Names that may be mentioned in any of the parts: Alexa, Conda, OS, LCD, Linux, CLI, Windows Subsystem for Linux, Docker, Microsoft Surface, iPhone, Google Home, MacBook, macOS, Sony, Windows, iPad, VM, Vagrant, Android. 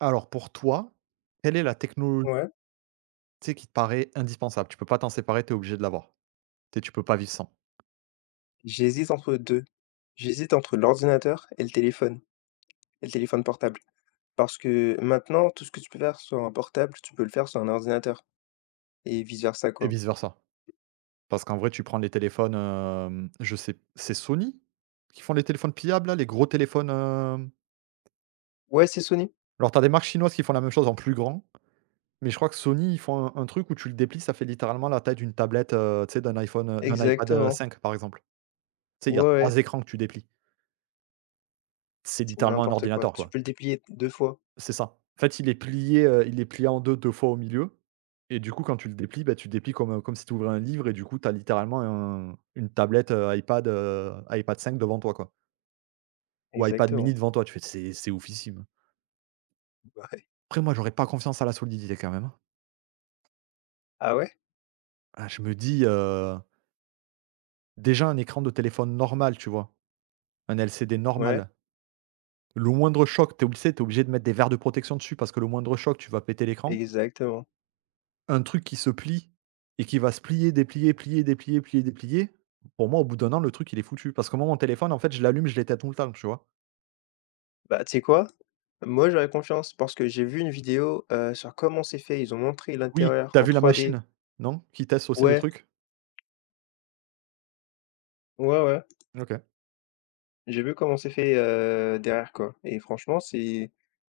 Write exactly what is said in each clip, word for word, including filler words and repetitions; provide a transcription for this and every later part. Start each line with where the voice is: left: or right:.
right: Alors pour toi, quelle est la technologie
left: Ouais,
right: tu sais qui te paraît indispensable? Tu peux pas t'en séparer, tu es obligé de l'avoir. Tu sais, tu peux pas vivre sans.
left: j'hésite entre deux. J'hésite entre l'ordinateur et le téléphone, et le téléphone portable. Parce que maintenant, tout ce que tu peux faire sur un portable, tu peux le faire sur un ordinateur et vice-versa,
right: Et
left: quoi.
right: vice versa. Parce qu'en vrai, tu prends les téléphones, hem, je sais c'est Sony qui font les téléphones pliables là, les gros téléphones, hem?
left: Ouais, c'est Sony,
right: Alors tu as des marques chinoises qui font la même chose en plus grand. Mais je crois que Sony, ils font un un truc où tu le déplies, ça fait littéralement la taille d'une tablette, heu, tu sais, d'un iPhone, heu, d'un iPad, heu,
left: exactement.
right: cinq, par exemple. Tu sais, il
left: Ouais,
right: y a
left: ouais,
right: trois écrans que tu déplies. C'est
left: c'est
right: littéralement un
left: n'importe quoi.
right: ordinateur,
left: Tu
right: quoi.
left: peux le déplier deux fois.
right: C'est ça. En fait, il est plié, heu, il est plié en deux deux fois au milieu et du coup, quand tu le déplies, bah, tu le déplies comme, heu, comme si tu ouvrais un livre et du coup, tu as littéralement un une tablette, heu, iPad, heu, iPad cinq devant toi, quoi. Ou iPad
left: Exactement.
right: mini devant toi, tu fais: «C'est c'est oufissime».
left: Ouais.
right: Après moi, j'aurais pas confiance à la solidité quand même, hein.
left: Ah ouais?
right: Ah, je me dis, heu, déjà un écran de téléphone normal, tu vois? Un L C D
left: Ouais,
right: normal. Le moindre choc, t'es obligé tu obligé de mettre des verres de protection dessus parce que le moindre choc, tu vas péter l'écran.
left: exactement.
right: Un truc qui se plie et qui va se plier, déplier, plier, déplier, plier, déplier, pour moi, au bout d'un an, le truc, il est foutu. Parce que moi, mon téléphone, en fait, je l'allume, je l'éteins tout le temps, tu vois?
left: Bah, tu sais quoi? Moi, j'aurais confiance parce que j'ai vu une vidéo, heu, sur comment c'est fait. Ils ont montré
right: Oui.
left: l'intérieur
right: T'as
left: en
right: vu la
left: trois d.
right: machine, non? Qui teste aussi le
left: Ouais,
right: truc?
left: ouais, ouais.
right: OK.
left: J'ai vu comment c'est fait, heu, derrière, quoi et franchement, c'est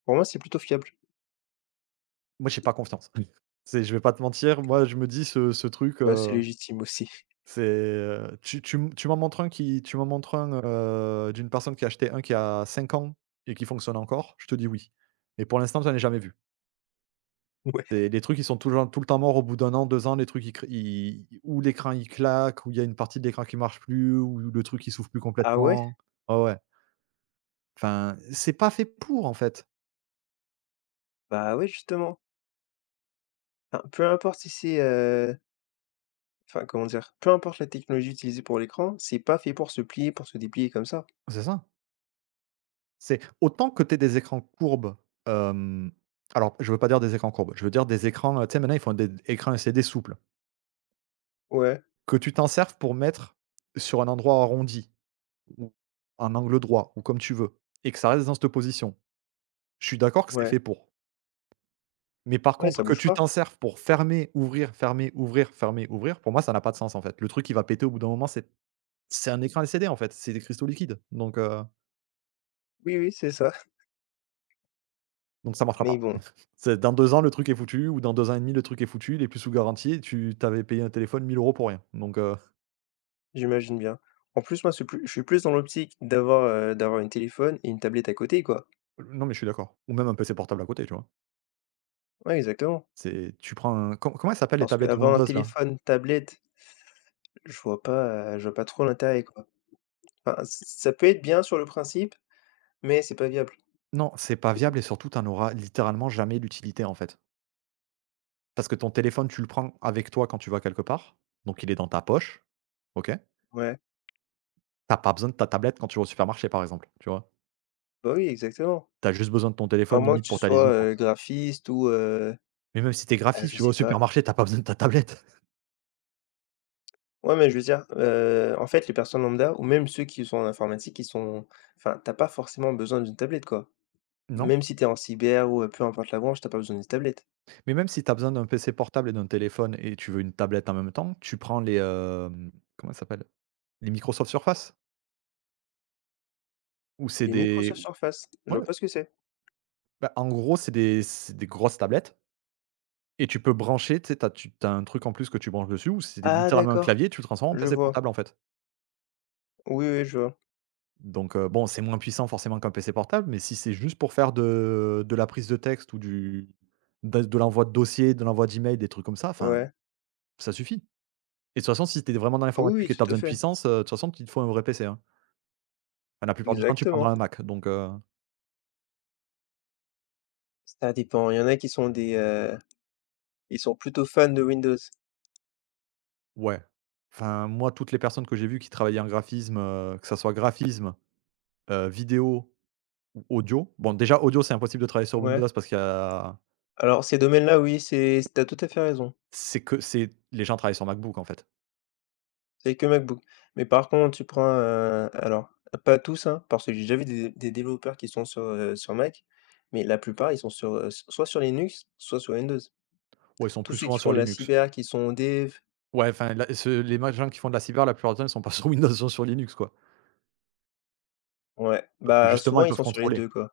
left: pour moi, c'est plutôt fiable.
right: Moi, j'ai pas confiance. C'est je vais pas te mentir, moi, je me dis ce ce truc,
left: Bah, c'est
right: heu,
left: légitime aussi.
right: c'est, heu, tu tu m tu m'en montres un qui tu m'en montres un, heu, d'une personne qui a acheté un qui a cinq ans et qui fonctionne encore, je te dis oui. Mais pour l'instant, j'en ai jamais vu.
left: Ouais.
right: C'est les trucs, ils sont toujours tout le temps morts au bout d'un an, deux ans, les trucs ils cr ils ou l'écran il claque, ou il y a une partie de l'écran qui marche plus, ou le truc il s'ouvre plus
left: Ah ouais?
right: complètement. Ouais, ouais. Enfin, c'est pas fait pour, en fait.
left: Bah, ouais, justement. Enfin, peu importe si c'est, heu, enfin, comment dire? Peu importe la technologie utilisée pour l'écran, c'est pas fait pour se plier, pour se déplier comme ça.
right: C'est ça. C'est autant que tu des écrans courbes, hem, alors je veux pas dire des écrans courbes, je veux dire des écrans, heu, tu sais maintenant ils font des écrans L C D souples,
left: Ouais,
right: que tu t'en serves pour mettre sur un endroit arrondi, ou un angle droit, ou comme tu veux, et que ça reste dans cette position. Je suis d'accord que c'est
left: ouais.
right: fait pour. Mais par
left: Ouais, ça
right: contre, que
left: bouge
right: tu
left: pas.
right: t'en serves pour fermer, ouvrir, fermer, ouvrir, fermer, ouvrir, pour moi, ça n'a pas de sens, en fait. Le truc, qui va péter au bout d'un moment, c'est c'est un écran L C D, en fait, c'est des cristaux liquides, donc heu,
left: Oui, oui, c'est ça.
right: donc ça marchera
left: Mais
right: pas.
left: bon.
right: C'est dans deux ans, le truc est foutu ou dans deux ans et demi, le truc est foutu, il est plus sous garantie et tu t'avais payé un téléphone mille euros pour rien, donc heu,
left: J'imagine bien. En plus, moi, c'est plus je suis plus dans l'optique d'avoir, heu, d'avoir un téléphone et une tablette à côté, quoi.
right: non, mais je suis d'accord ou même un P C portable à côté, tu vois?
left: Ouais, exactement.
right: C'est tu prends un com comment elles s'appellent les
left: Parce
right: tablettes
left: qu'avoir un
right: Windows, là?
left: téléphone, tablette, je vois pas, heu, je vois pas trop l'intérêt, quoi. Enfin, ç ça peut être bien sur le principe, mais c'est pas viable.
right: Non, c'est pas viable et surtout, tu en auras littéralement jamais l'utilité, en fait. Parce que ton téléphone, tu le prends avec toi quand tu vas quelque part, donc il est dans ta poche, OK?
left: Ouais,
right: T'as pas besoin de ta tablette quand tu vas au supermarché, par exemple, tu vois?
left: bah, oui, exactement.
right: Tu as juste besoin de ton
left: À
right: téléphone
left: moins que
right: limite
left: tu
right: pour ta liste
left: sois,
right: de
left: heu,
right: courses.
left: graphiste ou, heu,
right: Mais même si tu es
left: ah,
right: graphiste,
left: je
right: tu vas au
left: sais pas.
right: supermarché, t'as pas besoin de ta tablette,
left: Ouais, mais je veux dire, heu, en fait, les personnes lambda ou même ceux qui sont en informatique, ils sont enfin, t'as pas forcément besoin d'une tablette, quoi.
right: non?
left: Même si t'es en cyber ou, heu, peu importe la branche, t'as pas besoin d'une tablette.
right: Mais même si tu as besoin d'un P C portable et d'un téléphone et tu veux une tablette en même temps, tu prends les, hem, comment ça s'appelle? Les Microsoft Surface, ou c'est
left: Les
right: des
left: Microsoft Surface? Je
right: ouais,
left: vois pas ce que c'est.
right: bah, en gros, c'est des c'est des grosses tablettes et tu peux brancher, tu sais, tu tu as un truc en plus que tu branches dessus ou c'est
left: Ah
right: littéralement un
left: d'accord,
right: clavier, tu le transformes en
left: je
right: P C
left: vois.
right: portable, en fait.
left: Oui, oui, je vois.
right: Donc, heu, bon, c'est moins puissant forcément qu'un P C portable, mais si c'est juste pour faire de de la prise de texte ou du de de l'envoi de dossiers, de l'envoi d'email, des trucs comme ça, enfin,
left: Ouais.
right: ça suffit. Et de toute façon, si tu es vraiment dans
left: Oui,
right: l'informatique et
left: oui,
right: que tu as
left: tout à
right: besoin de
left: fait.
right: puissance, heu, de toute façon, il te faut un vrai P C, hein. Enfin, la plupart du temps, tu prendras
left: Exactement.
right: un Mac, donc, heu,
left: Ça dépend, il y en a qui sont des, heu, ils sont plutôt fans de Windows.
right: ouais. Enfin, moi, toutes les personnes que j'ai vues qui travaillaient en graphisme, heu, que ça soit graphisme, heu, vidéo ou audio. Bon, déjà audio, c'est impossible de travailler sur
left: Ouais.
right: Windows parce qu'il y a
left: Alors ces domaines-là, oui, c'est t'as tout à fait raison.
right: c'est que c'est les gens travaillent sur MacBook, en fait.
left: C'est que MacBook. Mais par contre, tu prends, heu, alors pas tous, hein, parce que j'ai déjà vu des des développeurs qui sont sur, heu, sur Mac, mais la plupart, ils sont sur, heu, soit sur Linux, soit sur Windows.
right: Ou ils sont
left: Tous
right: plus
left: ceux qui
right: souvent
left: font
right: sur
left: de la
right: Linux.
left: cyber, qui sont dev.
right: Ouais, enfin, la ce les ma gens qui font de la cyber, la plupart du temps, ils sont pas sur Windows, ils sont sur Linux, quoi.
left: Ouais,
right: Parce que
left: bah,
right: justement,
left: souvent
right: ils
left: ils
right: peuvent
left: sont sur les
right: contrôler.
left: deux quoi.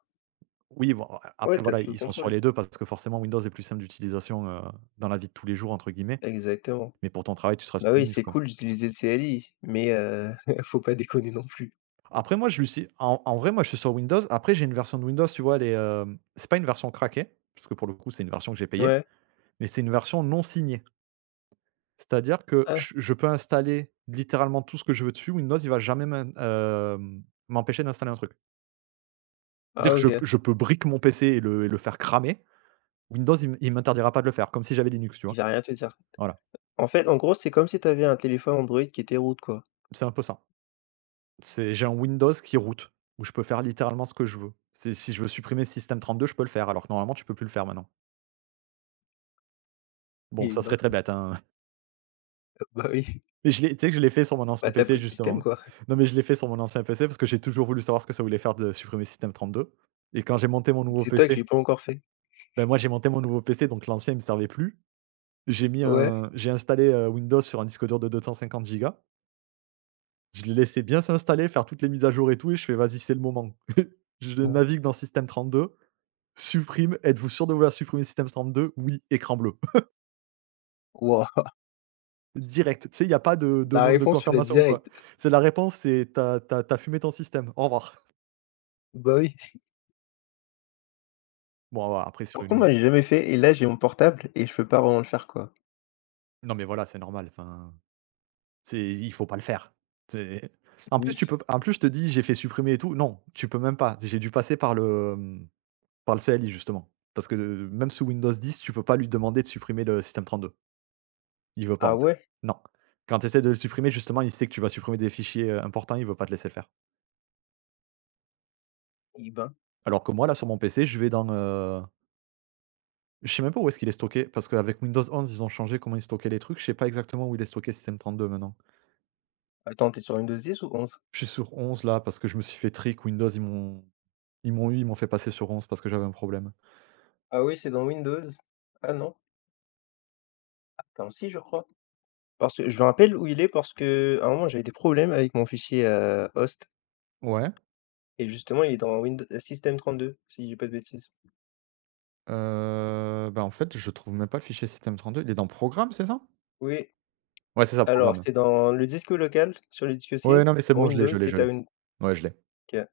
right: Oui, bon, a
left: Ouais,
right: après,
left: t'as
right: voilà,
left: tout le
right: ils sont sur
left: contrôle.
right: les deux parce que forcément Windows est plus simple d'utilisation, heu, «dans la vie de tous les jours» entre guillemets,
left: Exactement.
right: mais pour ton travail, tu seras
left: Bah,
right: sur
left: oui,
right: Linux,
left: c'est
right: quoi.
left: cool d'utiliser le C L I, mais heu, faut pas déconner non plus.
right: Après moi, je lui suis en en vrai, moi, je suis sur Windows. Après, j'ai une version de Windows, tu vois, elle est, hem, c'est pas une version craquée, parce que pour le coup, c'est une version que j'ai payée,
left: Ouais.
right: mais c'est une version non signée. C'est-à-dire que
left: Ah,
right: j je peux installer littéralement tout ce que je veux dessus. Windows, il va jamais m'in hem, m'empêcher d'installer un truc.
left: ah
right: Dire que je
left: OK.
right: je peux brick mon P C et le et le faire cramer, Windows il m il m'interdira pas de le faire, comme si j'avais Linux, tu
left: Il
right: vois?
left: va rien te dire.
right: Voilà,
left: En fait, en gros, c'est comme si t'avais un téléphone Android qui était root quoi.
right: c'est un peu ça. C'est j'ai un Windows qui route où je peux faire littéralement ce que je veux. C'est si je veux supprimer le système trente deux je peux le faire, alors que normalement tu peux plus le faire maintenant. Bon,
left: Et
right: ça
left: bah,
right: serait très bête, hein,
left: bah, oui,
right: mais je l'ai tu sais que je l'ai fait sur mon ancien
left: bah, t'as plus
right: P C
left: de système
right: justement.
left: quoi.
right: Non, mais je l'ai fait sur mon ancien P C parce que j'ai toujours voulu savoir ce que ça voulait faire de supprimer système trente deux et quand j'ai monté mon nouveau
left: Dis-toi que
right: P C,
left: j'ai pas encore fait.
right: ben, moi j'ai monté mon nouveau P C donc l'ancien il me servait plus. J'ai mis
left: Ouais.
right: un j'ai installé, heu, Windows sur un disque dur de deux cent cinquante Go. Je l'ai laissé bien s'installer, faire toutes les mises à jour et tout et je fais: «Vas-y, c'est le moment». Je navigue dans système trente-deux, supprime: «Êtes-vous sûr de vouloir supprimer système trente-deux?» «Oui», écran bleu.
left: Wow,
right: Direct, tu sais, il y a pas de
left: la
right: demande de
left: réponse tu l'as
right: confirmation ou quoi.
left: direct.
right: C'est la réponse, c'est: t'as t'as t'as fumé ton système, au revoir».
left: Bah, oui.
right: Bon, voilà, après sur
left: Par contre,
right: une, euh,
left: moi, j'ai jamais fait et là, j'ai mon portable et je peux pas vraiment le faire, quoi.
right: non mais voilà, c'est normal, enfin, c'est il faut pas le faire. C'est en plus,
left: Oui.
right: tu peux en plus, je te dis: «J'ai fait supprimer et tout». Non, tu peux même pas. J'ai dû passer par le, mmh, par le C L I justement. Parce que, heu, même sous Windows dix, tu peux pas lui demander de supprimer le système trente-deux. Il veut pas,
left: Ah
right: en fait.
left: ouais?
right: Non. Quand tu essaies de le supprimer, justement, il sait que tu vas supprimer des fichiers, heu, importants, il veut pas te laisser le faire.
left: Eh ben.
right: Alors que moi, là, sur mon P C, je vais dans, heu, je sais même pas où est-ce qu'il est stocké, parce qu'avec Windows onze, ils ont changé comment ils stockaient les trucs. Je sais pas exactement où il est stocké Système deux maintenant.
left: Attends, t'es sur Windows dix ou onze?
right: Je suis sur onze là, parce que je me suis fait trick. Windows, ils m'ont ils m'ont eu, ils m'ont fait passer sur onze parce que j'avais un problème.
left: Ah oui, c'est dans Windows. Ah non, attends, si, je crois. Parce que je me rappelle où il est parce que à un moment, j'avais des problèmes avec mon fichier, heu, host
right: Ouais,
left: et justement, il est dans Windows System trente-deux, si je dis pas de bêtises.
right: heu, bah, en fait, je trouve même pas le fichier Système deux. Il est dans Programme, c'est ça?
left: Oui,
right: Ouais, c'est ça,
left: alors
right: Programme.
left: c'est dans le disque local, sur le disque C,
right: Ouais, non,
left: c'est
right: mais c'est
left: dans
right: bon, je l'ai,
left: Windows
right: je l'ai,
left: et
right: je
left: t'as
right: l'ai.
left: une.
right: Ouais, je l'ai.
left: OK.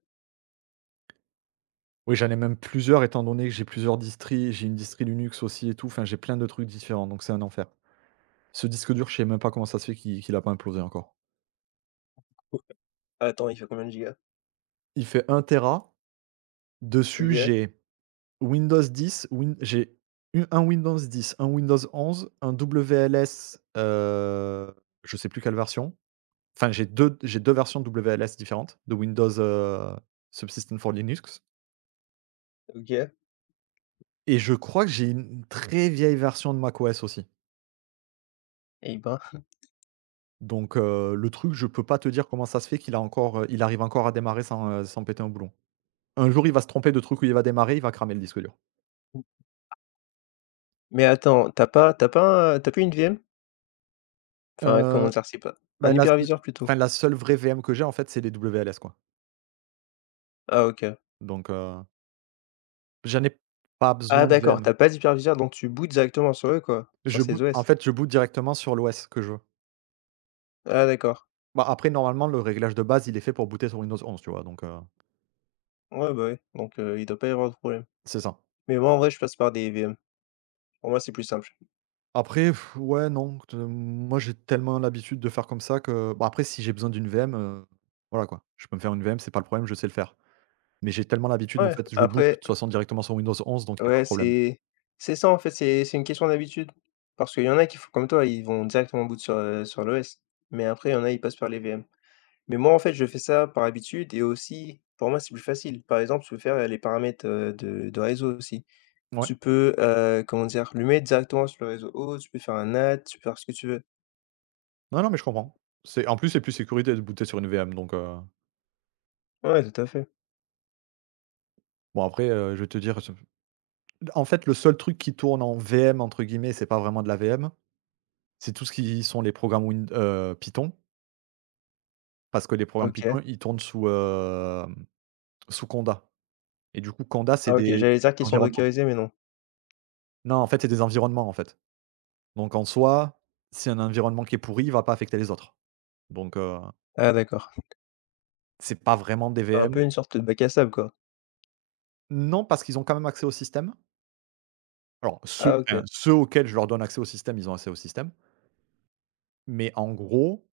right: Oui, j'en ai même plusieurs étant donné que j'ai plusieurs distris, j'ai une distri Linux aussi et tout, enfin j'ai plein de trucs différents, donc c'est un enfer. Ce disque dur, je sais même pas comment ça se fait qu'il qu'il a pas implosé encore.
left: Attends, il fait combien de gigas?
right: Il fait un téra, dessus
left: OK,
right: j'ai Windows dix, Win j'ai eu un Windows dix, un Windows onze, un W L S, heu, je sais plus quelle version. Enfin j'ai deux j'ai deux versions W L S différentes de Windows, heu, Subsystem for Linux.
left: OK.
right: Et je crois que j'ai une très vieille version de macOS aussi.
left: Eh ben,
right: Donc heu, le truc, je peux pas te dire comment ça se fait qu'il a encore, heu, il arrive encore à démarrer sans, heu, sans péter un boulon. Un jour, il va se tromper de truc où il va démarrer, il va cramer le disque dur.
left: mais attends, t'as pas t'as pas un tu plus une V M? Enfin, comment
right: Heu,
left: dire? C'est pas
right: Bah,
left: un
right: la
left: hyperviseur plutôt?
right: enfin la seule vraie V M que j'ai, en fait, c'est les W L S, quoi.
left: Ah OK.
right: Donc heu, j'en ai pas
left: Ah
right: besoin de
left: d'accord,
right: V M.
left: tu as pas d'hyperviseur donc tu bootes directement sur eux quoi, sur
right: Je
left: ces
right: boot en
left: O S?
right: fait, je boot directement sur l'O S que je veux.
left: Ah d'accord.
right: Bah, après, normalement, le réglage de base, il est fait pour booter sur Windows onze, tu vois? Donc heu,
left: Ouais, bah, ouais. donc heu, il doit pas y avoir de problème.
right: c'est ça.
left: Mais moi en vrai je passe par des V M. Pour moi c'est plus simple.
right: Après, pff, ouais, non, te moi, j'ai tellement l'habitude de faire comme ça que, bah, après, si j'ai besoin d'une V M, heu, voilà, quoi. Je peux me faire une V M, c'est pas le problème, je sais le faire. Mais j'ai tellement l'habitude, en
left: Ouais,
right: fait, je boot de
left: après
right: toute façon directement sur Windows onze, donc il y a pas de
left: ouais
right: problème.
left: c'est c'est ça en fait, c'est c'est une question d'habitude. Parce qu'il y en a qui font comme toi, ils vont directement boot sur, heu, sur l'O S. Mais après il y en a, ils passent par les V M. Mais moi en fait, je fais ça par habitude et aussi pour moi c'est plus facile. Par exemple, je peux faire, heu, les paramètres, heu, de de réseau aussi.
right: Ouais.
left: Tu peux, heu, comment dire? Le mettre directement sur le réseau haut, tu peux faire un ad, tu peux faire ce que tu veux.
right: Non, non, mais je comprends. C'est en plus, c'est plus sécurité de booter sur une V M. Donc heu,
left: Ouais, tout à fait.
right: bon, après, heu, je vais te dire, ce en fait, le seul truc qui tourne en «V M» entre guillemets, c'est pas vraiment de la V M, c'est tout ce qui sont les programmes Win heu, Python. Parce que les programmes
left: OK.
right: Python, ils tournent sous, hem, sous Conda. Et du coup Conda, c'est
left: Ah OK,
right: des
left: j'allais dire qu'ils sont
right: environnements.
left: dockerisés, mais non.
right: Non, en fait, c'est des environnements, en fait. Donc en soi, si un environnement qui est pourri, il va pas affecter les autres. Donc heu,
left: Ah d'accord.
right: c'est pas vraiment des
left: Un peu
right: V M.
left: une sorte de bac à sable, quoi.
right: Non, parce qu'ils ont quand même accès au système. Alors ceux
left: Ah
right: enfin,
left: OK,
right: ceux auxquels je leur donne accès au système, ils ont accès au système. Mais en gros,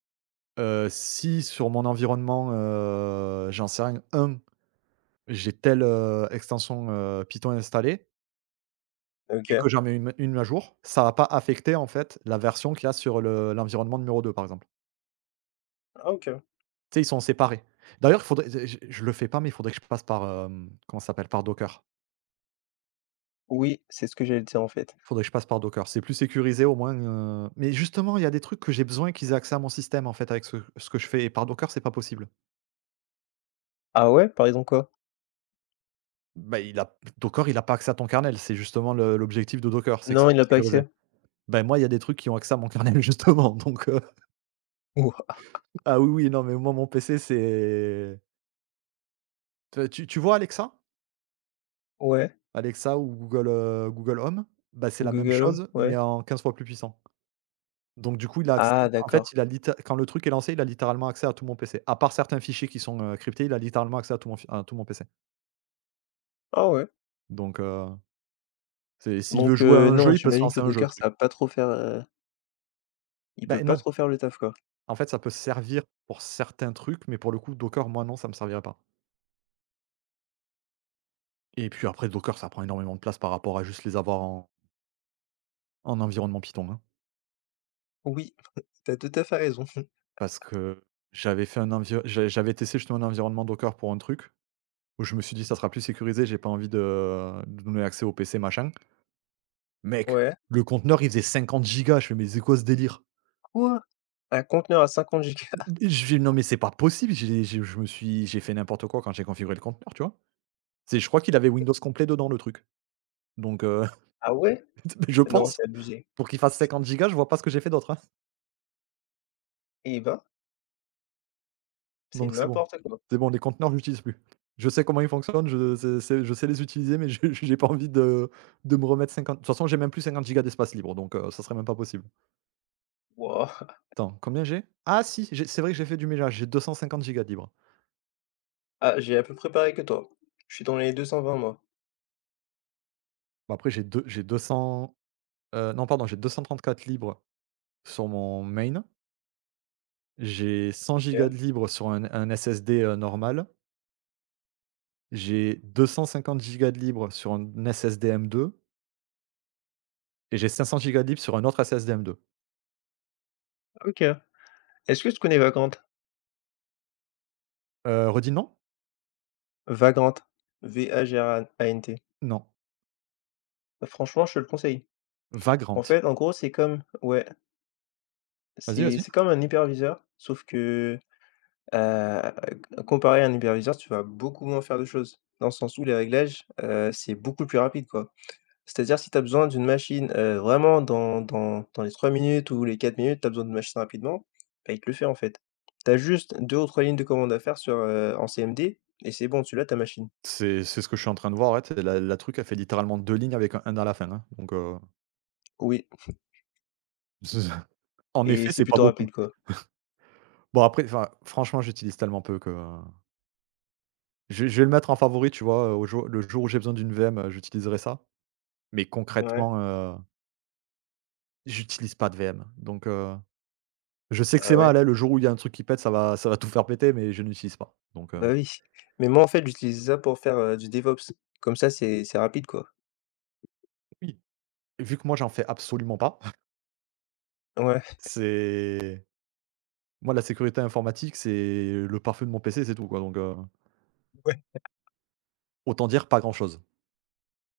right: heu, si sur mon environnement, heu, j'en sais rien, un, j'ai telle, heu, extension, heu, Python installée, et
left: OK.
right: que j'en mets une une à jour, ça va pas affecter, en fait, la version qu'il y a sur le l'environnement numéro deux, par exemple.
left: Ah OK.
right: Tu sais, ils sont séparés. D'ailleurs, il faudrait, je je le fais pas, mais il faudrait que je passe par, hem, comment ça s'appelle? Par Docker.
left: Oui, c'est ce que j'allais dire, en fait.
right: Faudrait que je passe par Docker. C'est plus sécurisé, au moins, heu, mais justement, il y a des trucs que j'ai besoin qu'ils aient accès à mon système, en fait, avec ce ce que je fais, et par Docker, c'est pas possible.
left: Ah ouais? Par exemple quoi?
right: Bah, il a Docker, il a pas accès à ton kernel, c'est justement le l'objectif de Docker, c'est que
left: Non,
right: ça
left: il
right: soit
left: a pas
right: sécurisé.
left: accès?
right: Ben moi, il y a des trucs qui ont accès à mon kernel justement. Donc heu,
left: Ouah.
right: ah oui, oui, non, mais moi, mon P C, c'est, tu tu tu vois Alexa?
left: Ouais,
right: Alexa ou Google, heu, Google Home? Bah, c'est
left: au
right: la même
left: Google Home?
right: chose, mais
left: Ouais.
right: en quinze fois plus puissant. Donc du coup, il a accès,
left: Ah
right: en fait,
left: d'accord.
right: il a litté quand le truc est lancé, il a littéralement accès à tout mon P C. À part certains fichiers qui sont, heu, cryptés, il a littéralement accès à tout mon fi à tout mon P C.
left: Ah ouais.
right: Donc heu, c'est, s'il veut
left: Donc
right: jouer à
left: heu,
right: un
left: non,
right: jeu, il peut se
left: j'imagine que
right: lancer un jeu, le
left: Docker, ça
right: truc.
left: va pas trop faire, heu, il peut
right: Beh,
left: pas
right: non,
left: trop faire le taf, quoi.
right: en fait, ça peut servir pour certains trucs, mais pour le coup, Docker, moi, non, ça me servirait pas. Et puis après, Docker, ça prend énormément de place par rapport à juste les avoir en en environnement Python, hein.
left: Oui, t'as tout à fait raison.
right: Parce que j'avais fait un envio j'a j'avais testé, justement, un environnement Docker pour un truc, où je me suis dit: «Ça sera plus sécurisé, j'ai pas envie de de donner accès au P C, machin.» Mec,
left: Ouais.
right: le conteneur, il faisait cinquante gigas. Je fais: «Mais c'est quoi ce délire?»
left: Quoi? Un conteneur à cinquante gigas?
right: Je fais: «Non, mais c'est pas possible.» J'ai je je me suis j'ai fait n'importe quoi quand j'ai configuré le conteneur, tu vois? C'est je crois qu'il avait Windows complet dedans, le truc. Donc heu,
left: Ah ouais?
right: je
left: Non,
right: pense,
left: c'est abusé
right: pour qu'il fasse cinquante gigas, je vois pas ce que j'ai fait d'autre, hein.
left: et il va, c'est
right: Donc c'est bon.
left: n'importe quoi.
right: C'est bon, les conteneurs, je l'utilise plus. Je sais comment ils fonctionnent, je c'est c'est je sais les utiliser, mais je j'ai pas envie de de me remettre cinquante. De toute façon, j'ai même plus cinquante gigas d'espace libre, donc heu, ça serait même pas possible.
left: Wouah!
right: Attends, combien j'ai? Ah si, j'ai c'est vrai que j'ai fait du ménage, j'ai deux cent cinquante gigas de libre.
left: Ah, j'ai à peu près pareil que toi. Je suis dans les deux cent vingt moi.
right: Bah, après, j'ai deux j'ai deux cents... Heu, non, pardon, j'ai deux cent trente-quatre libres sur mon main, j'ai cent
left: OK.
right: gigas de libres sur un un S S D, heu, normal, j'ai deux cent cinquante gigas de libres sur un S S D m deux, et j'ai cinq cents gigas de libres sur un autre S S D m deux.
left: OK. Est-ce que tu connais Vagrant?
right: Heu, redis, non?
left: Vagrant, V-A-G-R-A-N-T.
right: Non.
left: Franchement, je te le conseille. En
right: Vagrant.
left: fait, en gros, c'est comme ouais,
right: Vas-y,
left: c'est
right: vas-y.
left: c'est comme un hyperviseur, sauf que, heu, comparé à un hyperviseur, tu vas beaucoup moins faire de choses. Dans le sens où les réglages, heu, c'est beaucoup plus rapide, quoi. C'est-à-dire si tu as besoin d'une machine, heu, vraiment dans dans dans les trois minutes ou les quatre minutes, tu as besoin d'une machine rapidement, bah, il te le fait en fait. Tu as juste deux ou trois lignes de commande à faire sur, heu, en C M D et c'est bon, tu l'as ta machine.
right: C'est c'est ce que je suis en train de voir, ouais, tu la la truc, a fait littéralement deux lignes avec un 1 à la fin, hein, donc heu,
left: Oui
right: en
left: et
right: effet,
left: c'est
right: c'est pas
left: plutôt
right: beaucoup.
left: rapide quoi.
right: Bon, après, enfin, franchement, j'utilise tellement peu que, euh, je vais je vais le mettre en favori, tu vois? Euh, au jour le jour où j'ai besoin d'une V M, heu, j'utiliserai ça. Mais
left: Ouais.
right: concrètement, heu, j'utilise pas de V M, donc heu, je sais que
left: Ah
right: c'est mal,
left: ouais?
right: hein, le jour où il y a un truc qui pète, ça va ça va tout faire péter, mais je n'utilise pas, donc heu,
left: Bah, oui. Mais moi en fait, j'utilise ça pour faire, heu, du DevOps. Comme ça, c'est c'est rapide quoi.
right: Oui. Vu que moi, j'en fais absolument pas,
left: Ouais.
right: c'est, moi, la sécurité informatique, c'est le parfum de mon P C, c'est tout, quoi, donc heu, autant dire pas grand chose.